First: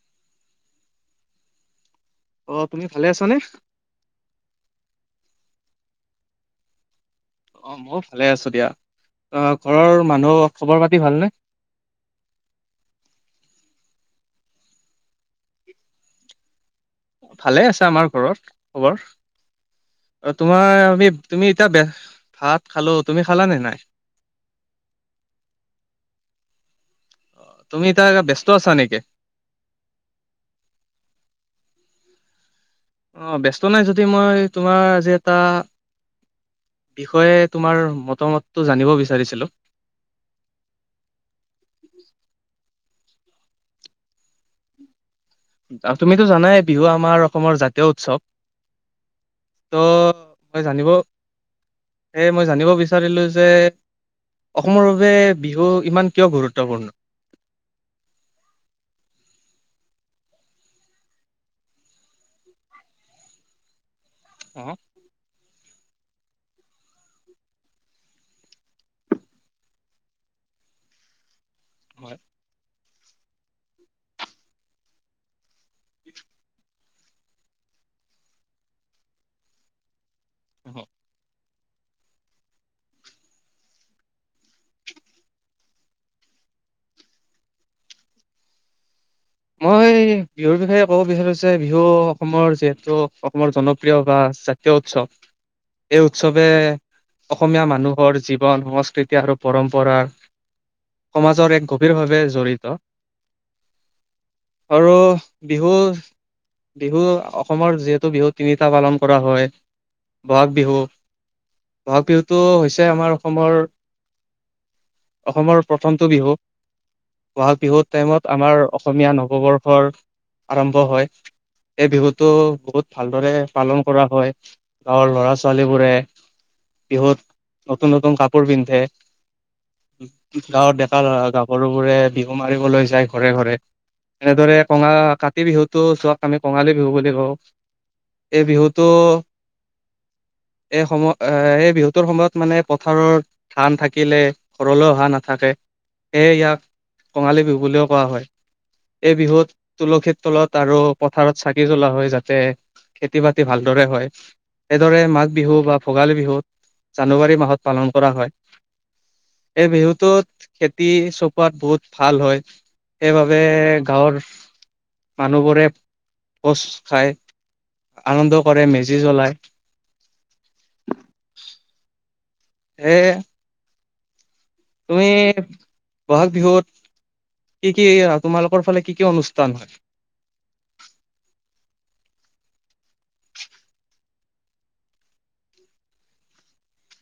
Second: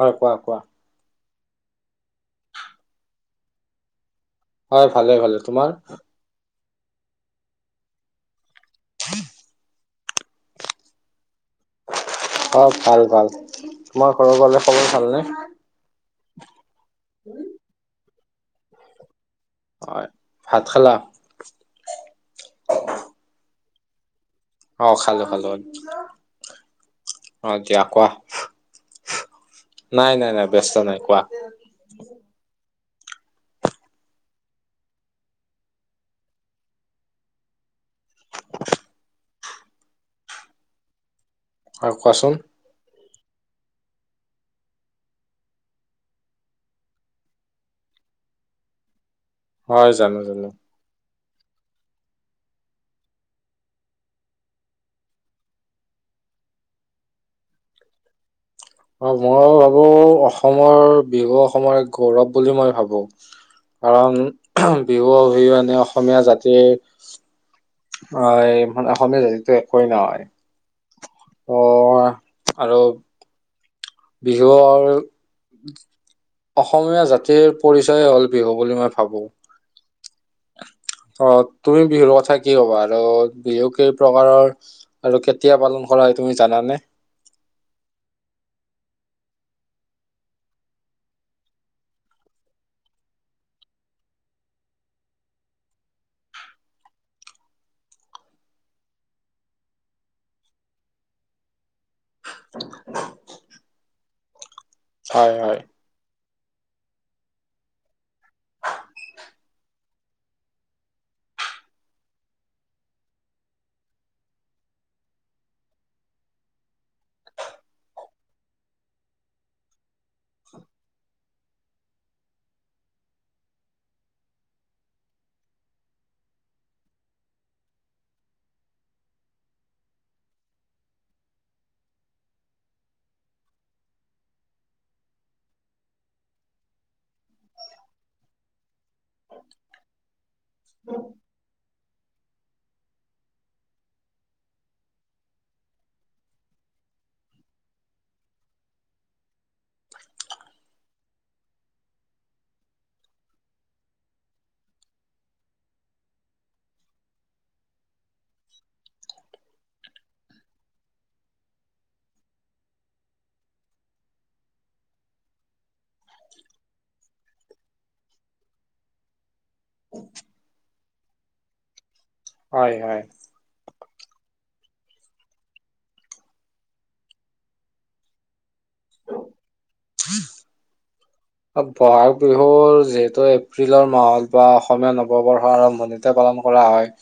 হয় কোৱা কোৱা অ', তুমি ভালে আছানে? হয় ভালে ভালে তোমাৰ? অ', মই ভালে আছো দিয়া। অ', ঘৰৰ মানুহ খবৰ পাতি ভালনে? অ', ভাল ভাল তোমাৰ ঘৰৰ খবৰ ভালনে? ভালে আছে আমাৰ ঘৰত খবৰ। হয় অ ভাত তোমাৰ খালা আমি তুমি এতিয়া ভাত খালো তুমি খালানে নাই? অ খালো খালো। অ দিয়া তুমি খো, এতিয়া ব্যস্ত আছা নেকি? নাই নাই নাই ব্যস্ত নাই কোৱা। [unintelligible] অ ব্যস্ত নাই যদি মই তোমাৰ আজি এটা বিষয়ে তোমাৰ মতামতটো জানিব বিচাৰিছিলোঁ? হয় কোৱাচোন। তুমিতো জানাই বিহু আমাৰ অসমৰ জাতীয় উৎসৱ হয় ত' জানো জানো মই জানিব এই মই জানিব বিচাৰিলোঁ যে অসমৰ বাবে বিহু ইমান কিয় গুৰুত্বপূৰ্ণ? অ মই ভাবো অসমৰ বিহু অসমৰ এক গৌৰৱ বুলি মই ভাবো কাৰণ অ বিহু অবিহনে অসমীয়া জাতিৰ অ অসমীয়া জাতিটো একোৱেই নহয় [unintelligible] আৰু বিহুৰ অসমীয়া জাতিৰ পৰিচয় হ'ল বিহু বুলি মই ভাবো। হ অ তুমি বিহুৰ কথা কি ক'বা আৰু বিহু কেই প্ৰকাৰৰ আৰু কেতিয়া পালন কৰা হয় তুমি জানানে? [inaudible] মই বিহুৰ বিষয়ে ক'ব বিচাৰিছো যে বিহু অসমৰ যিহেতু অসমৰ জনপ্ৰিয় বা জাতীয় উৎসৱ, এই উৎসৱে অসমীয়া মানুহৰ জীৱন, সংস্কৃতি আৰু পৰম্পৰাৰ সমাজৰ এক গভীৰভাৱে জড়িত। আৰু হয় হয় বিহু বিহু অসমৰ যিহেতু বিহু তিনিটা পালন কৰা হয় বহাগ বিহু বহাগ বিহুটো হৈছে আমাৰ অসমৰ অসমৰ প্ৰথমটো বিহু বহাগ বিহুৰ টাইমত আমাৰ অস অসমীয়া নৱবৰ্ষৰ আৰম্ভ হয়। এই বিহুটো বহুত ভালদৰে পালন কৰা হয় গাঁৱৰ লৰা ছোৱালী বোৰে বিহুত নতুন, নতুন কাপোৰ পিন্ধে। গাঁৱত ডেকা লৰা গাভৰুবোৰে বিহু মাৰিবলৈ যায় ঘৰে ঘৰে। এনেদৰে কঙা কাতি বিহুটো চোৱাক আমি কঙালী বিহু বুলি কওঁ। এই বিহুটো এই সময় এ এই বিহু টোৰ সময়ত মানে পথাৰৰ ধান থাকিলে ঘৰলৈ অহা নাথাকে সেয়ে ইয়াক কঙালী বিহু বুলিও কোৱা হয়। এই বিহুত তুলসীৰ তলত আৰু পথাৰত চাকি জ্বলা হয় যাতে খেতি-বাতি ভালদৰে হয়, সেইদৰে মাঘ বিহু বা ভোগালী বিহুত জানুৱাৰী মাহত পালন কৰা হয়। এই বিহুটোত খেতি চপোৱাত বহুত ভাল হয়, সেইবাবে গাঁৱৰ মানুহবোৰে ভোজ খায়, আনন্দ কৰে মেজি জ্বলাই। [inaudible] হয়, এ হয়। তুমি বহাগ বিহুত কি, কি তোমালোকৰ ফালে কি, কি অনুষ্ঠান হয়? [inaudible] ব'হাগ বিহুৰ যিহেতু এপ্ৰিলৰ মাহত বা অসমীয়া নৱবৰ্ষৰ আৰম্ভণিতে পাত কম কৰা হয়।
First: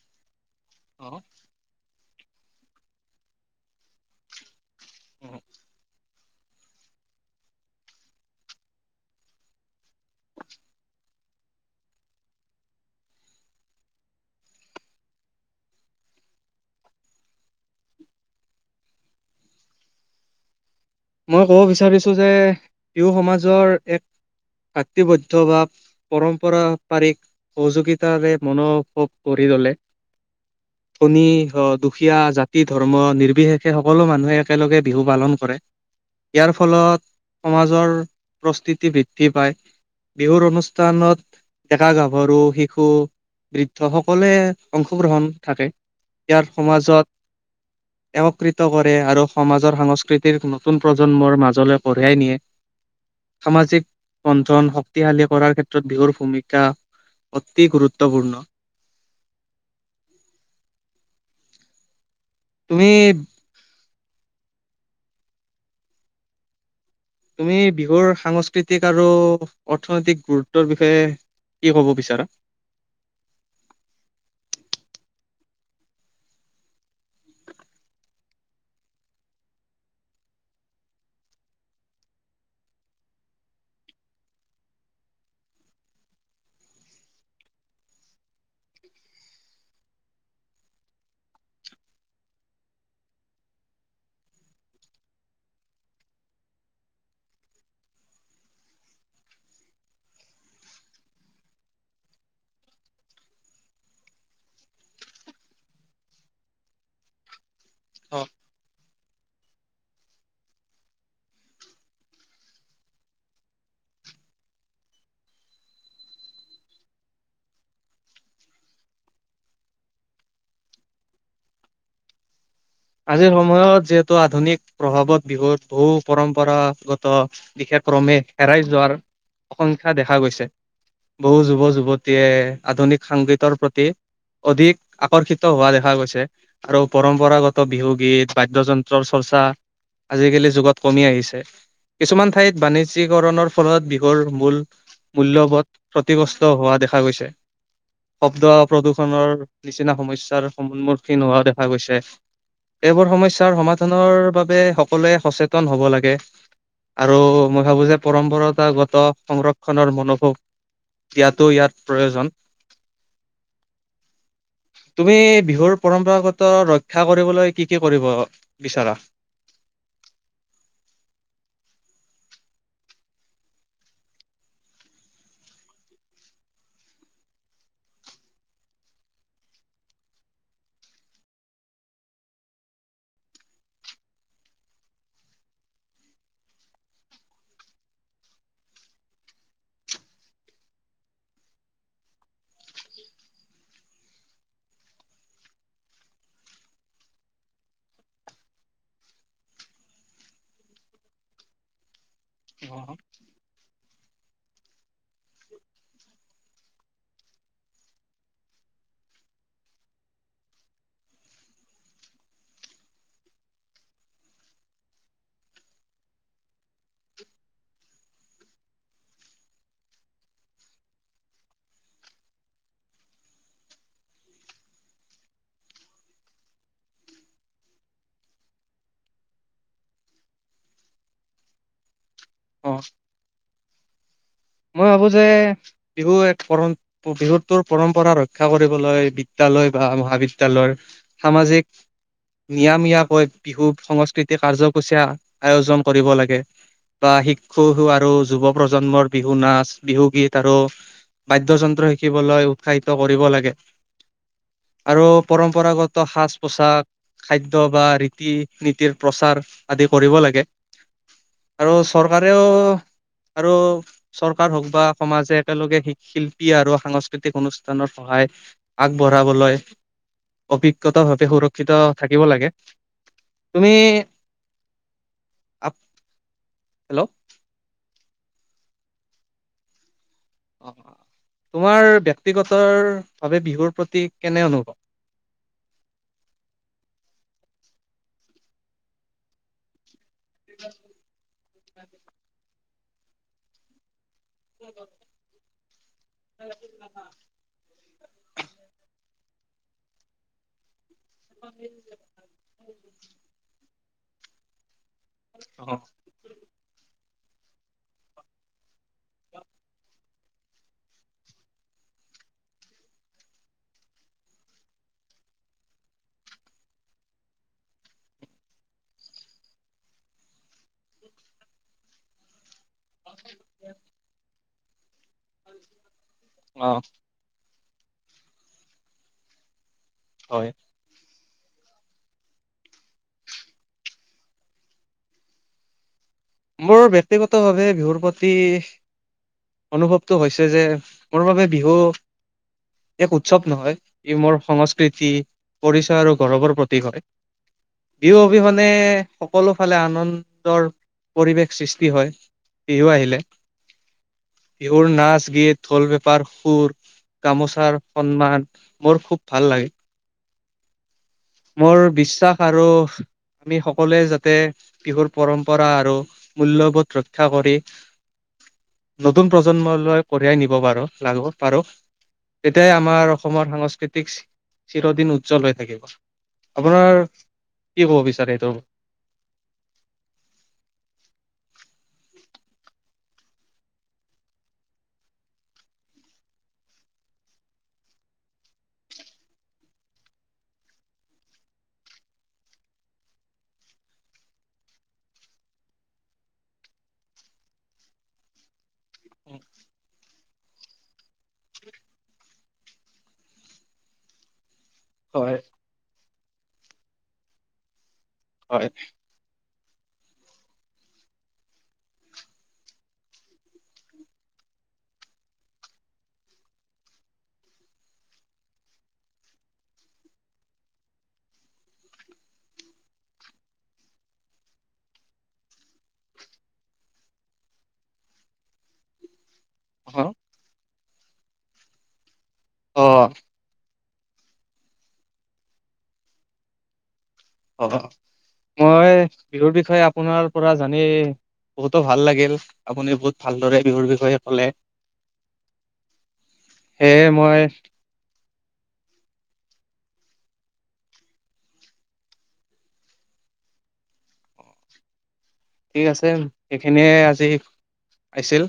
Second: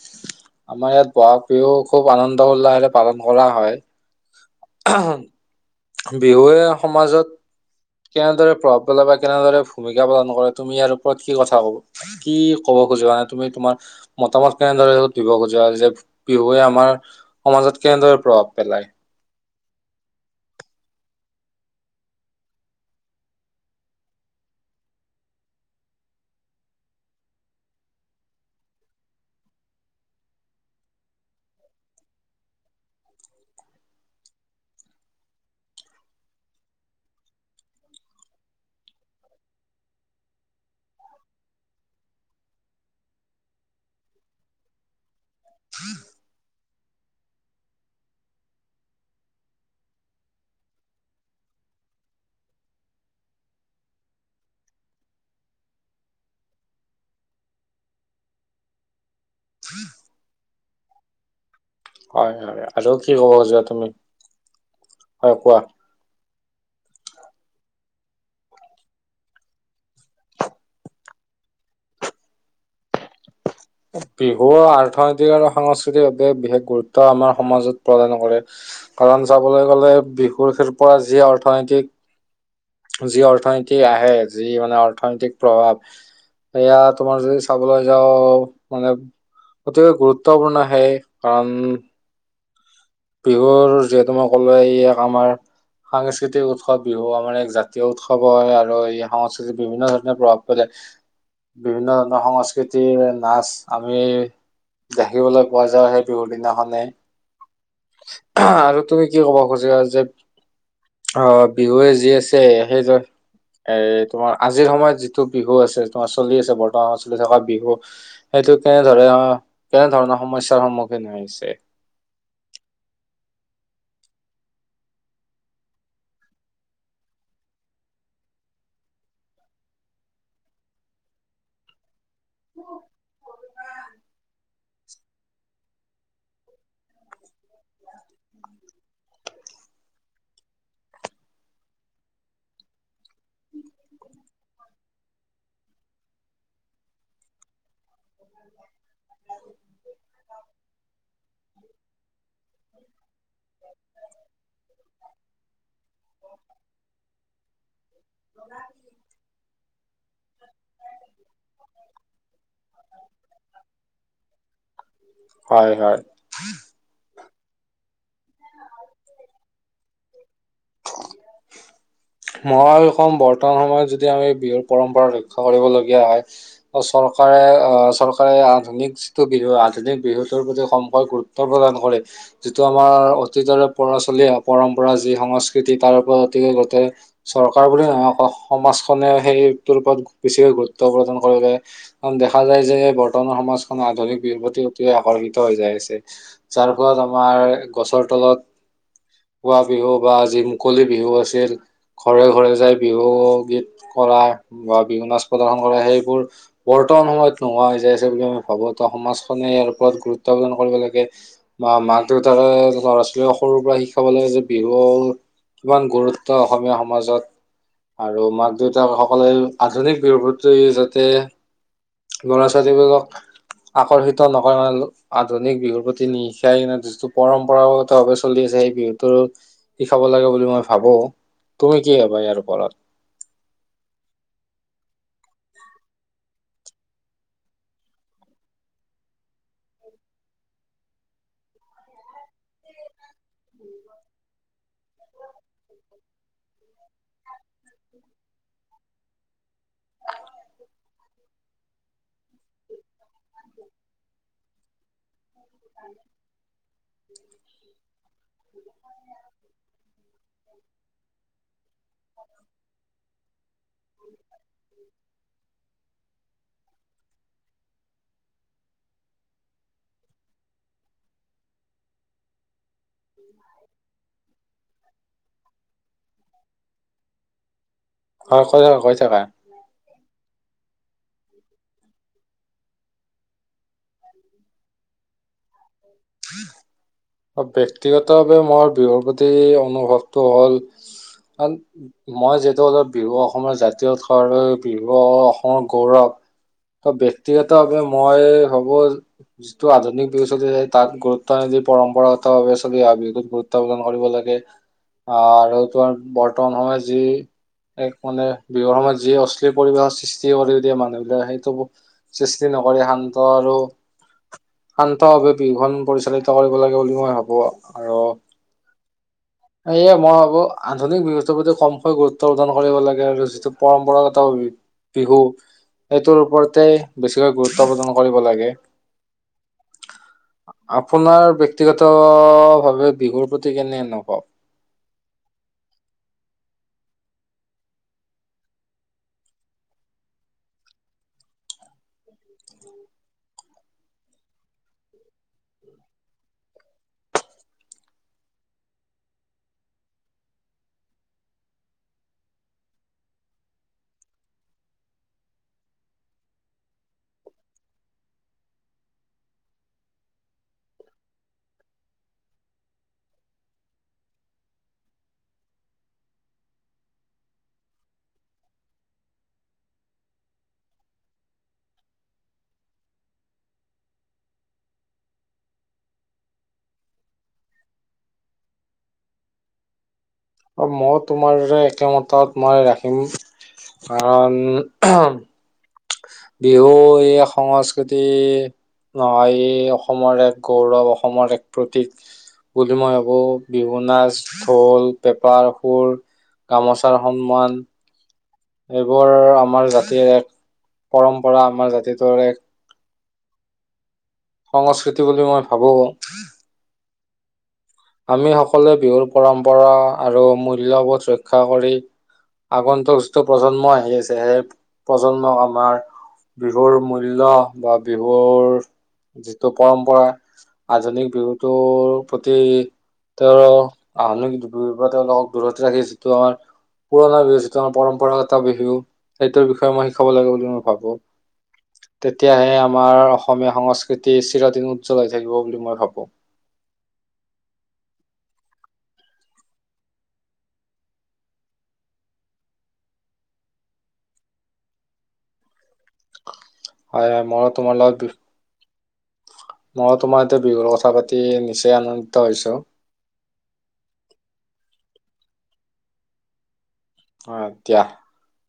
আমাৰ ইয়াত বহাগ বিহু খুব আনন্দ উল্লাসেৰে পালন কৰা হয়। বিহুৱে সমাজত। কেনেদৰে প্ৰভাৱ পেলাই বা কেনেদৰে ভূমিকা পালন কৰে তুমি ইয়াৰ ওপৰত কি কথা কব কি কব? [unintelligible] তুমি তোমাৰ মতামত কেনেদৰে দিব খুজা যে বিহুৱে আমাৰ সমাজত। কেনেদৰে প্ৰভাৱ পেলাই। মই ক'ব বিচাৰিছো যে ইও সমাজৰ এক ভাতৃ বৈধ্য বা পৰম্পৰা পাৰিক সহযোগিতাৰে মনভৱ কৰি ল'লে ধণী অ, দুখীয়া, জাতি, ধৰ্ম নিৰ্বিশেষে সকলো মানুহে একেলগে বিহু পালন কৰে। ইয়াৰ ফলত সমাজৰ প্ৰস্তিতি বৃদ্ধি পায়। বিহুৰ অনুষ্ঠানত ডেকা, গাভৰু, শিশু, বৃদ্ধ সকলোৱে অংশগ্ৰহণ থাকে। ইয়াৰ সমাজত এওঁকৃত কৰে আৰু সমাজৰ সংস্কৃতিৰ নতুন প্ৰজন্মৰ মাজলৈ কঢ়িয়াই নিয়ে। সামাজিক বন্ঠন শক্তিশালী কৰাৰ ক্ষেত্ৰত বিহুৰ ভূমিকা অতি গুৰুত্বপূৰ্ণ। হয়-হয় তুমি আৰু কি ক'ব খুজিবা তুমি হয় কোৱা? তুমি বিহুৰ সাংস্কৃতিক আৰু অৰ্থনৈতিক গুৰুত্বৰ বিষয়ে কি ক'ব বিচাৰা? বিহু অ, আৰ্থনৈতিক আৰু সাংস্কৃতিভাৱে বিশেষ গুৰুত্ব আমাৰ সমাজত প্ৰদান কৰে। কাৰণ চাবলৈ গ'লে বিহুৰ শিল্পৰ যি অৰ্থনৈতিক যি অৰ্থনীতি আহে যি মানে অৰ্থনৈতিক প্ৰভাৱ এয়া তোমাৰ যদি চাবলৈ যাওঁ মানে অতিকৈ গুৰুত্বপূৰ্ণ সেই কাৰণ বিহুৰ যিহেতু মই ক'লোয়ে ই এক আমাৰ সাংস্কৃতিক উৎসৱ বিহু আমাৰ এক জাতীয় উৎসৱো হয় আৰু এই সংস্কৃতিক বিভিন্ন ধৰণে প্ৰভাৱ পেলায়। বিভিন্ন ধৰণৰ সংস্কৃতিৰ নাচ আমি দেখিবলৈ পোৱা যাই সেই বিহুৰ দিনাখনে। অ আৰু তুমি কি ক'ব খুজিৱা যে অ', বিহুৱে যি আছে সেইজন এ তোমাৰ আজিৰ সময়ত যিটো বিহু আছে, তোমাৰ চলি আছে বৰ্তমানত চলি থকা বিহু সেই এইটো কেনেধৰে অ', কেনেধৰণৰ সমস্যাৰ সন্মুখীন হৈছে। [inaudible] আজিৰ সময়ত যিহেতু আধুনিক প্ৰভাৱত বিহুত বহু পৰম্পৰাগত বিশেষ ক্ৰমে হেৰাই যোৱাৰ অসংখ্যা দেখা গৈছে। বহু যুৱ, যুৱতীয়ে আধুনিক সাংগীতৰ প্ৰতি অধিক আকৰ্ষিত হোৱা দেখা গৈছে আৰু পৰম্পৰাগত ত' বিহু গীত বাদ্যযন্ত্ৰৰ চৰ্চা আজিকালি যুগত কমি আহিছে। কিছুমান ঠাইত বানিজ্যিকৰণৰ ফলত বিহুৰ মূল মূল্যবধ ক্ষতিগ্ৰস্ত হোৱা দেখা গৈছে। শব্দ প্ৰদূষণৰ নিচিনা সমস্যাৰ সন্মুখীন হোৱা দেখা গৈছে। এইবোৰ সমস্যাৰ সমাধানৰ বাবে সকলোৱে সচেতন হ'ব লাগে। আৰু মই ভাবো যে পৰম্পৰাতগত সংৰক্ষণৰ ম দিয়াতো ইয়াত প্ৰয়োজন। তুমি হয় বিহুৰ হয় পৰম্পৰাগত ৰক্ষা কৰিবলৈ কি কি কৰিব বিচাৰা? [inaudible] মহসম বৰ্তমান সময়ত যদি আমি বিহুৰ পৰম্পৰা ৰক্ষা কৰিবলগীয়া হয় বা চৰকাৰ অহ, চৰকাৰে আধুনিক যিটো বিহু আধুনিক বিহুটোৰ প্ৰতি সম্ভয় গুৰুত্ব প্ৰদান কৰে। যিটো আমাৰ অতীতৰে পৰা চলি অহা পৰম্পৰা যি সংস্কৃতি তাৰ ওপৰত অতিকে গোটেই চৰকাৰ বুলি নহয় সমাজখনে সেইটোৰ ওপৰত বেছিকে গুৰুত্ব প্ৰদান কৰিলে, কাৰণ দেখা যায় যে বৰ্তমান সমাজখন আধুনিক বিহুৰ প্ৰতি অতি আকৰ্ষিত হৈ যায় আছে, যাৰ ফলত আমাৰ গছৰ তলত গোৱা বিহু বা যি মুকলি বিহু আছিল, ঘৰে ঘৰে যাই বিহু গীত কৰা বা বিহু নাচ প্ৰদৰ্শন কৰা সেইবোৰ বৰ্তমান সময়ত নোহোৱা হৈ যায় আছে বুলি মই ভাবো, ত সমাজখনে ইয়াৰ ওপৰত গুৰুত্ব প্ৰদৰ্শন কৰিব লাগে বা মাক দেউতাকে ল'ৰা-ছোৱালীক সৰুৰ পৰা শিকাব লাগে যে বিহুৰ কিমান গুৰুত্ব অসমীয়া সমাজত। আৰু মাক-দেউতাকসকলে আধুনিক বিহুৰ প্ৰতি যাতে ল'ৰা-ছোৱালীবিলাকক আকৰ্ষিত নকৰে মানে আধুনিক বিহুৰ প্ৰতি নিশিকাই কিনে যিটো পৰম্পৰাগত ভাৱে চলি আছে সেই বিহুটোৰ ও চাব লাগে বুলি মই ভাবো, তুমি কি ভাবা ইয়াৰ অ ওপৰত? মই ভাবো যে বিহু এক পৰম বিহুটোৰ পৰম্পৰা ৰক্ষা কৰিবলৈ বিদ্যালয় বা অ মহাবিদ্যালয়ৰ সামাজিক নিয়ামিয়াকৈ বিহু সংস্কৃতি কাৰ্যসূচীয়া আয়োজন কৰিব লাগে। বা শিক্ষুুৰ আৰু যুৱ প্ৰজন্মৰ বিহু নাচ বিহু গীত আৰু বাদ্যযন্ত্ৰ শিকিবলৈ উৎসাহিত কৰিব লাগে। আৰু পৰম্পৰাগত সাজপোছাক খাদ্য বা ৰীতি-নীতিৰ প্ৰচাৰ আদি কৰিব লাগে। আৰু চৰকাৰেও আৰু চৰকাৰ হওক বা সমাজে একেলগে শি শিল্পী আৰু সাংস্কৃতিক অনুষ্ঠানৰ সহায় আগবঢ়াবলৈ অভিজ্ঞতাৰ সতে সুৰক্ষিত থাকিব লাগে। তুমি আপ হেল্ল' হয় কৈ থাকা কৈ থাকা। অ, তোমাৰ ব্যক্তিগতৰ ভাৱে বিহুৰ প্ৰতি কেনে অনুভৱ? [inaudible] ব্যক্তিগতভাৱে মোৰ বিহুৰ প্ৰতি অনুভৱ টো হ'ল কাৰণ মই যিহেতু অলপ বিহু অসমৰ জাতীয় উৎসৱ বিহু অসমৰ গৌৰৱ। ত ব্যক্তিগত ভাৱে মই হ'ব যিটো আধুনিক বিহু চলি আছে তাত গুৰুত্ব নিদি পম্পৰাগত ভাৱে চলি অহা বিহুটোক গুৰুত্ব পাব। কৰিব লাগে, আহ আৰু অ তোমাৰ বৰ্তমান সময়ত যি এক মানে বিহুৰ সময়ত যি অশ্লীল পৰিৱেশৰ সৃষ্টি সৃষ্টি কৰি দিয়ে মানুহবিলাকে, সেইটো সৃষ্টি নকৰি শান্ত আৰু শান্তভাৱে বিহুখন পৰিচালিত কৰিব লাগে বুলি মই ভাবো, আৰু এইয়ে মই ভাবো আধুনিক বিহুটোৰ প্ৰতি কমকৈ গুৰুত্ব প্ৰদান কৰিব লাগে আৰু যিটো পৰম্পৰাগত বিহু বিহু এইটোৰ ওপৰতে অ বেছিকৈ গুৰুত্ব প্ৰদান কৰিব লাগে। হয় আপোনাৰ ব্যক্তিগত ভাৱে বিহুৰ প্ৰতি কেনে অনুভৱ? মোৰ বক্তিগতভাৱে বিহুৰ প্ৰতি অনুভৱটো হৈছে যে, মোৰ বাবে বিহু এক উৎসৱ নহয়, ই মোৰ সংস্কৃতি, পৰিচয় আৰু গৌৰৱৰ প্ৰতীক হয়। বিহু অবিহনে, সকলো ফালে আনন্দৰ পৰিৱেশ সৃষ্টি হয়, বিহু আহিলে। বিহুৰ নাচ-গীত, ঢোল-পেঁপাৰ সুৰ গামোচাৰ সন্মান, মোৰ খুব ভাল লাগে। মোৰ বিশ্বাস আৰু আমি সকলোৱে যাতে বিহুৰ পৰম্পৰা আৰু মূল্যবোধ ৰক্ষা কৰি নতুন প্ৰজন্মলৈ কঢ়িয়াই নিব পাৰো, লাগিব পাৰো। তেতিয়াই আমাৰ অসমৰ সাংস্কৃতিক চিৰদিন উজ্জ্বল হৈ থাকিব। আপোনাৰ কি ক'ব বিচাৰে এইটোৰ? অ', মই তোমাৰ একেমতত মই ৰাখিম। কাৰণ বিহু এই সংস্কৃতি নহয়, ই অসমৰ এক গৌৰৱ, অসমৰ এক প্ৰতীক। বুলি মই ভাবো বিহু নাচ, ঢোল, পেপাৰ সুৰ। গামোচাৰ সন্মান। এইবোৰ আমাৰ জাতিৰ এক পৰম্পৰা, আমাৰ জাতিটোৰ এক সংস্কৃতি বুলি হয় মই ভাবোঁ। আমি হয় সকলোৱে বিহুৰ পৰম্পৰা আৰু মূল্যবোধ ৰক্ষা কৰি আগন্তুক যিটো প্ৰজন্ম আহি আছে, সেই প্ৰজন্মক আমাৰ বিহুৰ মূল্য বা বিহুৰ যিটো পৰম্পৰা আধুনিক বিহুতোৰ প্ৰতি তেওঁৰো আধুনিক [unintelligible] দূৰত ৰাখি যিটো আমাৰ পুৰণা বিহু যিটো আমাৰ পৰম্পৰাগত বিহু, সেইটোৰ বিষয়ে মই শিকাব লাগে বুলি মই ভাবোঁ। তেতিয়াহে অ আমাৰ অসমীয়া সংস্ক কৃতি চিৰোদিন উজ্জ্বল হৈ থাকিব বুলি মই ভাবোঁ। অ', মই বিহুৰ বিষয়ে আপোনাৰ পৰা জানি বহুতো ভাল লাগিল, আপুনি বহুত ভালদৰে বিহুৰ বিষয়ে ক'লে। সেয়ে হয়, হয়, মই ম‌ইও তোমাৰ লগত বিহ মই তোমাৰ এতে বিহুৰ কথা পাতি নিচেই আনন্দিত হৈছো। [inaudible] ঠিক আছে সেইখিনিয়ে আজি হয় দিয়া আইছিল।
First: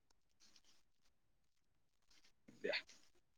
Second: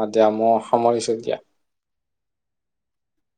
অ', দিয়া মইও সামৰিছোঁ দিয়া। [inaudible]